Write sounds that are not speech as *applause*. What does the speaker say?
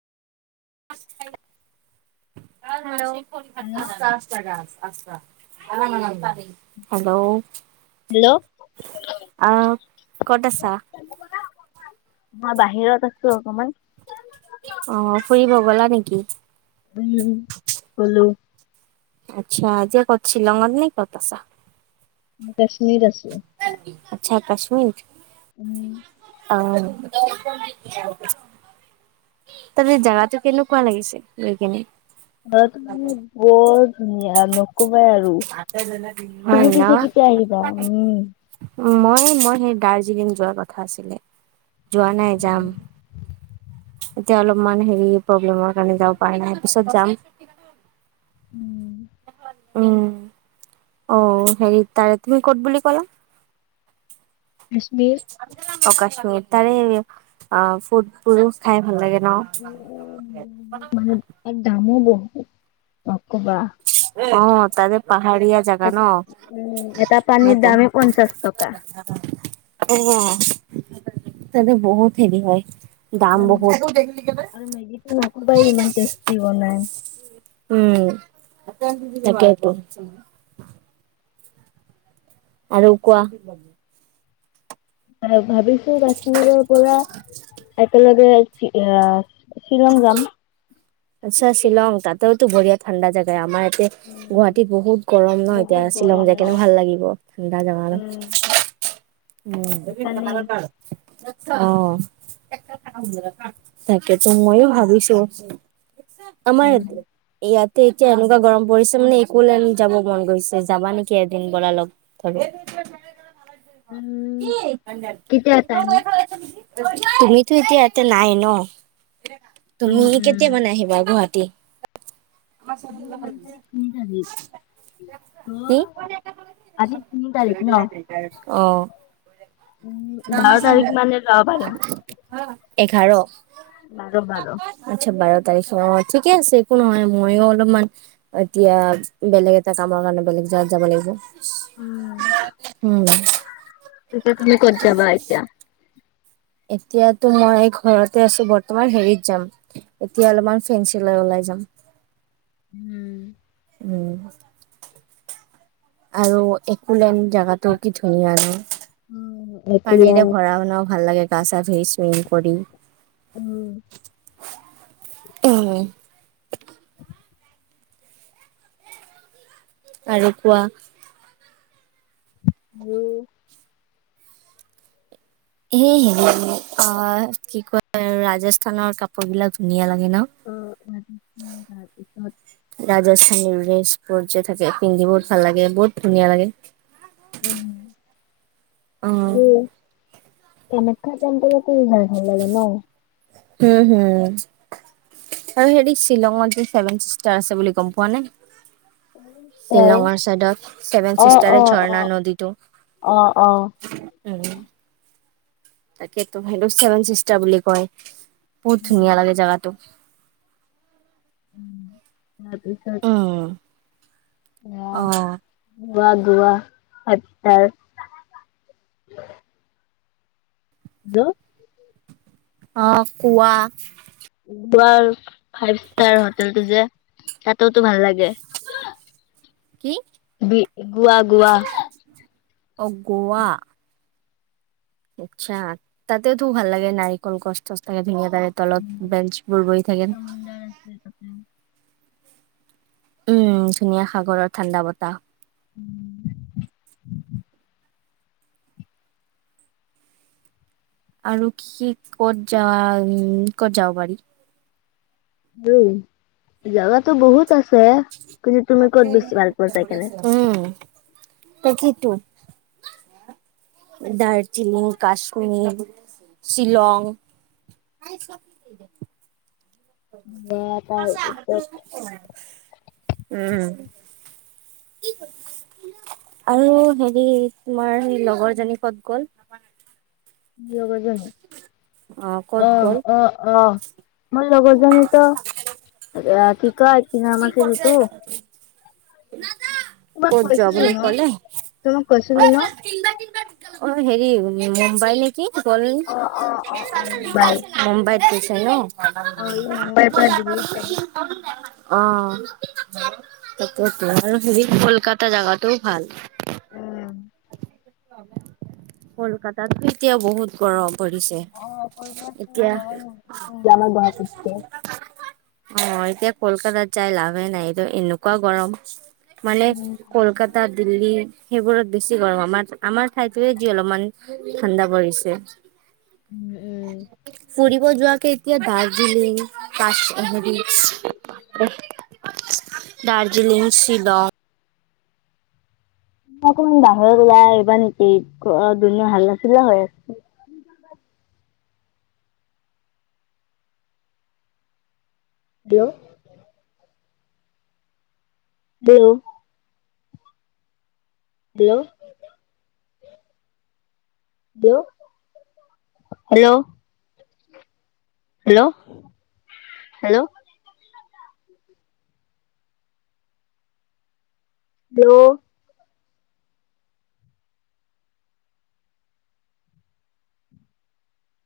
Hello. *unintelligible* Hello. আছে আছ hello hello আহ কত আছা মই বাহিৰত আছো অকমান অ', ফুৰিব গলা নেকি? উম, গ'লো। আচ্ছা আজিয়া কত শ্বিলঙত নাই কত আছা *unintelligible* সিৰ আছে আচ্ছা কাশ্মীৰ উম। অ', তা জাগাটো কেনেকুৱা লাগিছে লৈ কেনে? অ', ত মানে বত আৰু ন কবাই আৰু হয় তুমি ন পিছে কেতিয়া আহিবা? উম। মই মই সেই দাৰ্জিলিং যোৱাৰ কথা আছিলে যোৱা নাই যাম এতিয়া অলপমান হেৰি প্ৰব্লেমৰ কাৰণে যাব পৰা নাই পিছত যাম। উম। অ'। উম অ', হেৰি তাৰে তুমি ক'ত বুলি ক'লা? কাশ্মীৰ অ কশ্মীৰ তাৰে অ ফুডবোৰো খাই ভাল লাগে ন বুত মানে এক দামো বু *inaudible* অ তাৰে পাহাৰীয়া জাগা উম ন এটা পানীৰ মতে দামেই পঞ্চাশ টকা। অ ততে বহুত হেৰি হয় দাম উম, বহুত আৰু মেগীটো নকবাই ইমান টেষ্টি বনাই। উম, *unintelligible* আৰুকোৱা *inaudible* কাশ্মীৰৰ পৰা *unintelligible* আহ শ্বিলং যাম আচ্ছা শ্বিলং তাত তো ব়িয় ঠাণ্ডা জগায় আাৰ এ, গুৱাহাটীত বহুত গৰম ন এতিয়া, বহুত শ্বিলং গৰম যায় ন কেনে ভাল লাগিব। ঠাণ্ডা জাগা ন? উম, উম সেইকাৰণেই। অ', তাকেতো ময়ো ভাবিছোঁ। উম, আমাৰতি ইয় তে এতিয়া এনেকুৱা গৰম পৰিছে মানে একো লাই যাব মন গৈছে যাবা নেকি এদিন বল অলপ ধৰ উম কেতিয়া টাইম? তুমিতো ইতিয়া এ তে নাই ন? উম, তুমি উম, কেতিয়া মানে আহিবা গুৱাহাটী? আজি কিমান তাৰিখ? তিনি তাৰিখ। ত' আজি তিনি অ' উ, বাৰ তাৰিখ মানে যাব পাৰিম। এঘাৰ বাৰ-বাৰ। তাছত, ঠিকে আছে একো নহয় মইো অলপমান এতিয়া বেলেগ এটা কামৰ কাৰণে বেলেগ জগাত যাব লাগিব উম, উম তিয়া তুমি ক'ত যাবা এতিয়া এতিয়াতো মই ঘৰতে আছো বৰ্তমান হেৰিত যাম এতিয়া অলপমান ফেঞ্চৈ ওলাই যাম *unintelligible* উ আৰু একো লেন জোগাতটো কি ধুনীয়া আৰু পানীৰে একলেণ্ড ভৰা শুনাও ভাল লাগে *unintelligible* চুইং কৰি উম, অ আৰু কোৱা *unintelligible* এ হে অ কি কয় ৰাজস্থানৰ কাপোৰ বিলাক ধুনীয়া লাগে ন আহ, ৰাজস্থান, তাৰপিছত ৰাজ *unintelligible* থাকে পিন্ধি বুত ভাল লাগে বহুত ধুনীয়া লাগে উম *unintelligible* অ', তেনেখ্যা কেন্ত *unintelligible* ভাল লাগে ন? উম হম আৰু হেৰি শ্বিলংত যে চছেভেন চষ্টাৰ আছে বুলি গম পোৱা নে তাৰ শ্বিলঙৰ চাইডত ছেভেন অ', চিষ্টাৰ অ', ঝৰ্ণা অ', নদীটো অ', অ'। উম। তাকেতো সিটোক চেভেন চিষ্টা বুলি কয়। বহুত ধুনীয়া উম, লাগে জাগাটো। উম ত তছা *inaudible* আহ গোৱা গোৱা *unintelligible* *unintelligible* অ' কোৱা? গ ফাইভ ষ্টাৰ হোটেলটো যে তাতোতো ভাল লাগে কি বি গোৱা গোৱা। অ' গোৱা। আচ্ছা। তাতেওতো ভাল লাগে নাৰিকল গছ ঠছ তে ধেঙীয়া তালাৰে তলত বেঞ্চ বোৰ বহ থাকে সমুন্দৰ আছে তাতে উম, ধুনীয়া সাগৰৰ ঠাণ্ডা বতাহ। উম আৰু কি কি ক'ত যোৱাা উ ক'ত যাব পাৰি *unintelligible* জাগাটো বহুত আছে কিন্তু তুমি ক'ত বেছি ভাল পোৱা যাই কেনে উম তাকেইতো, দাৰ্জিলিং, কাশ্মীৰ, শ্বিলং বেয়া তাৰপিছত উম আৰু হেৰি তোমাৰ সেই লগৰ জনী ক'ত গ'ল? লগৰ জনী, ক'ত অ', গ'ল? অ', অ'। অ', মোৰ লগৰজনী তো, আ কি কয়, কি নাম আছিল এইটো? ক'ত যোৱা বুলি ক'লে। তোমাক কৈছিলো ন অ', হেৰি মুম্বাইল কি গ'ল, অ অ অ অ বাই মুম্বাইত গৈছ হেল্ল' অ ই মুম্বাইৰ পৰা দিল্লীত যাব। অ', তাকেটো আৰু হেৰি কলকাতা জাগাটোও ভাল। কলকাতাতো এতিয়া বহুত গৰম। পৰিছে। অ', কলকাতা এতিয়া গৰমে, আমাৰ গুৱাহাটীতকে। অ', এতিয়া কলকাতাত যাই লাভে নাই, এদ এনেকুৱা গৰম। মানে কলকাতা, দিল্লী সেইবোৰত বেছি গৰম, আমাৰ আমাৰ ঠাইতোৱে যি অলপমান ঠাণ্ডা পৰিছে উম উম। ফুৰিব যোৱা কেইট তিয়া দাৰ্জিলিং, কাচ *inaudible* দাৰ্জিলিং, শ্বিলং অকমান বাহিৰত উলাই আইবা নেকি? ঘ - দুনিয়া হাল্লাচিল্লা হৈ আছে। *unintelligible* ব'ল হেল্ল' হেল্ল'- হেল্ল' *inaudible*